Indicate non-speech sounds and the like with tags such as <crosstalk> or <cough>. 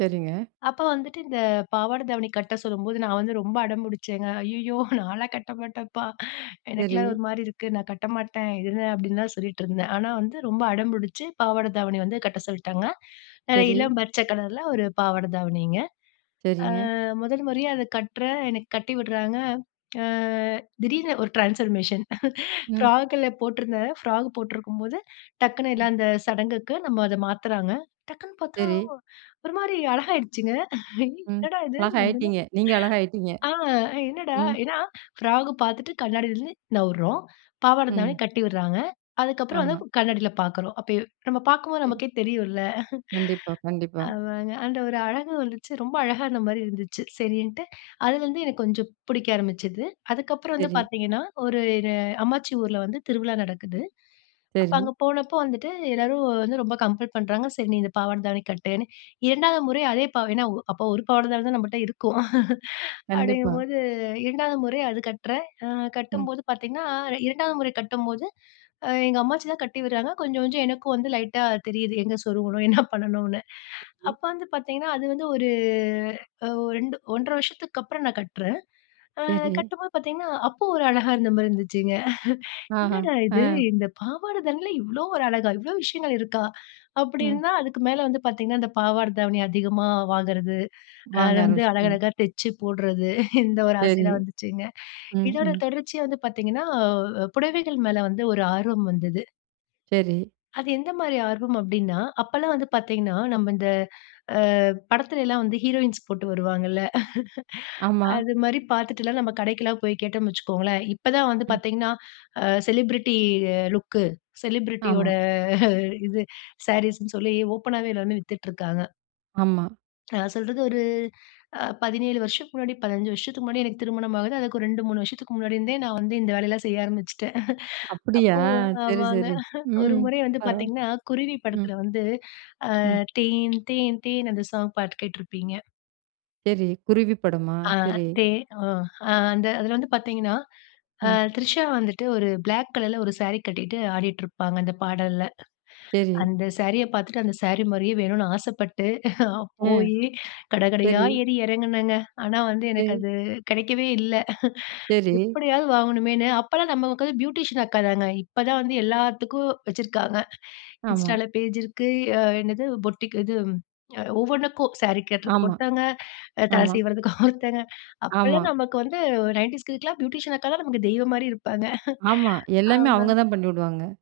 சரிங்க. அப்ப வந்துட்டு இந்த பாவாட தாவணி கட்ட சொல்லும்போது, நான் வந்து ரொம்ப அடம்புடிச்சேங்க. "ஐயய்யோ! நான்லாம் கட்ட மாட்டேம்ப்பா! எனக்கெல்லாம் சரி. ஒருமாரி இருக்கு. நான் கட்டமாட்டேன் இது என்ன?" அப்டின்லாம் சொல்லிட்டுருந்தேன். ஆனா வந்து ரொம்ப அடம்புடிச்சு பாவாட தாவணி வந்து கட்ட சொல்ட்டாங்க. நல்ல சரி. இளம் பச்ச கலர்ல ஒரு பாவாட தாவணிங்க. ஆ சரிங்க. முதல் முறையா அத கட்டுறேன், எனக்கு கட்டி விடுறாங்க ஆ திடீர்னு ஒரு ட்ரான்ஸ்ஃபார்மேஷன் ம். ஃப்ராகுல போட்டிருந்தேன். ஃப்ராக் போட்டிருக்கும்போது டக்குனு ம். எல்லாம் அந்த சடங்குக்கு நம்ம அத மாத்துறாங்க. டக்குன்னு பார்த்தா, சரி. ஒருமாரி அழகாகிடுச்சுங்க. ஐ! ம், என்னடா! இது முதல்ல அழகாகயிட்டீங்க! நீங்க அழகா ஆயிட்டீங்க! ஆ என்னடா! ம். ஏன்னா ஃப்ராக் பார்த்துட்டு கண்ணாடியிலருந்து நவுறோம். பாவாட தாவணி ம். கட்டி விட்றாங்க. அதுக்கப்புறம் வந்து ஆமா. கண்ணாடில பார்க்குறோம். அப்ப நம்ம பார்க்கும்போது சரி. நமக்கே தெரியும்ல. கண்டிப்பா, கண்டிப்பா. அதாங்க. <chuckles> அந்த ஒரு அழகு வந்துச்சு. ரொம்ப அழகா இருந்தமாரி இருந்துச்சு. சரின்ட்டு, அதுலருந்து எனக்கு கொஞ்சம் பிடிக்க ஆரம்பிச்சது. அதுக்கப்புறம் வந்து சரி. பார்த்தீங்கன்னா, ஒரு இது அம்மாச்சி ஊர்ல வந்து திருவிழா நடக்குது. அப்ப சரி. அங்கே போனப்போ வந்துட்டு எல்லாரும் வந்து ரொம்ப கம்பள் பண்றாங்க. சரி. நீ இந்த பாவாட தாவணி கட்டுன்னு, 2வது முறை அதே பா ஏன்னா அப்போ 1 பாவாட தான் நம்மட்ட இருக்கும். <chuckles> கண்டிப்பா. அப்டிங்கம்போது 2வது முறை அது கட்றேன். அ ம். கட்டும்போது பார்த்தீங்கன்னா, இரு 2வது முறை கட்டும்போது அ எங்க அம்மாச்சி தான் கட்டி விட்றாங்க. கொஞ்சம் கொஞ்சம் எனக்கும் வந்து லைட்டா தெரியுது, எங்கே சொருகணும் என்ன பண்ணணுன்னு. ம். அப்ப வந்து பார்த்தீங்கன்னா, அது வந்து ஒரு அ 2 1 1/2 வருஷத்துக்கு அப்புறம் நான் கட்டுறேன். அ சரி. கட்டும்போது பார்த்தீங்கன்னா, அப்போ ஒரு அழகா இருந்தமாரி இருந்துச்சுங்க. <chuckles> ஆஹா! என்னடா! இது ஆ. இந்த பாவாட தவணில இவ்ளோ ஒரு அழகா! இவ்ளோ விஷயங்கள் இருக்கா! அப்டி ம். இருந்தா, அதுக்கு மேலே வந்து பார்த்தீங்கன்னா இந்த பாவாட தாவணி அதிகமா வாங்கறது. அ அத வாங்க வந்து ஆரம்பிச்சுட்டீங்க. அழகழகா தெச்சு போடுறது, <chuckles> இந்த ஒரு சரி. ஆசைலாம் வந்துச்சுங்க. ம், இதோட ம். தொடர்ச்சியா வந்து பார்த்தீங்கன்னா, அ புடவைகள் மேலே வந்து ஒரு ஆர்வம் வந்தது. சரி. அது எந்தமாரி ஆர்வம் அப்டின்னா, அப்பல்லாம் வந்து பார்த்தீங்கன்னா, நம்ம இந்த அ படத்தில எல்லாம் வந்து ஹீரோயின்ஸ் போட்டு வருவாங்கல்ல. <chuckles> ஆமா. அதுமாரி பார்த்துட்டுலாம் நம்ம கடைக்குல்லாம் போய் கேட்டோம்ன்கனு வச்சிக்கோங்களேன், இப்ப தான் வந்து ம். பார்த்தீங்கன்னா, அ செலிபிரிட்டி அ லுக், செலிபிரிட்டியோட ஆமா. இது சாரீஸ்ன்னு சொல்லி ஓப்பன்னாவே எல்லாருமே வித்துட்டுருக்காங்க. ஆமா. நான் சொல்றது ஒரு அ 17 வருஷத்துக்கு முன்னாடி 15 வருஷத்துக்கு முன்னாடி எனக்கு திருமணம் ஆகுது. அதுக்கு ஒரு 2, 3 வருஷத்துக்கு முன்னாடி இருந்தே நான் வந்து இந்த வேலையெல்லாம் செய்ய ஆரம்பிச்சுட்டேன். அப்டியா! அப்போ சரி, ஆமாங்க. சரி. 1 ம் முறை வந்து பரவா பார்த்தீங்கன்னா, குருவி ம். படத்தில வந்து ஆ ம். தேன் தேன் தேன் அந்த சாங் பாட்டு கேட்டிருப்பீங்க. சரி. குருவி படமா? ஆ, சரி. தே அ அந்த அதில வந்து பார்த்தீங்கன்னா, ஆ ம். த்ரிஷா வந்துட்டு ஒரு பிளாக் கலர்ல ஒரு சாரி கட்டிகிட்டு ஆடிட்டுருப்பாங்க, அந்த பாடல்ல. சரி. அந்த சாரிய பார்த்துட்டு அந்தசாரி மாரியே வேணுன்னு <chuckles> ஆசப்பட்டு அ, போயி கட கடையா சரி. ஏறி இறங்குனேங்க. ஆனா, வந்து எனக்கு சரி. அது கிடைக்கவே இல்ல. <chuckles> சரி. எப்டியாவது வாங்கணுமேன்னு அப்பலாம் நமக்கு வந்து பியூட்டிஷியன் அக்கா தாங்க! இப்பதான் வந்து எல்லாத்துக்கும் வச்சிருக்காங்க. ஆமா. Instaல பேஜ் இருக்கு. அ என்னது பொட்டிக் இதும், அ ஒவ்வொன்னுக்கும் சாரி கட்டுறதுக்கு ஆமா, ஒருத்தவுங்க. தல <chuckles> ஆமா. சீவுறதுக்கு ஒருத்தங்க ஆமா. அப்பல்லாம் நமக்கு வந்து 90'ஸ் நயன்டீஸ் கிட்ஸ்க்குலாம் பியூட்டிஷியன் அக்கா தான் நமக்கு தெய்வம்மாரி இருப்பாங்க. <chuckles> ஆமா. எல்லாமே அவுங்க ஆமாங்க. தான் பண்ணிடுவாங்க.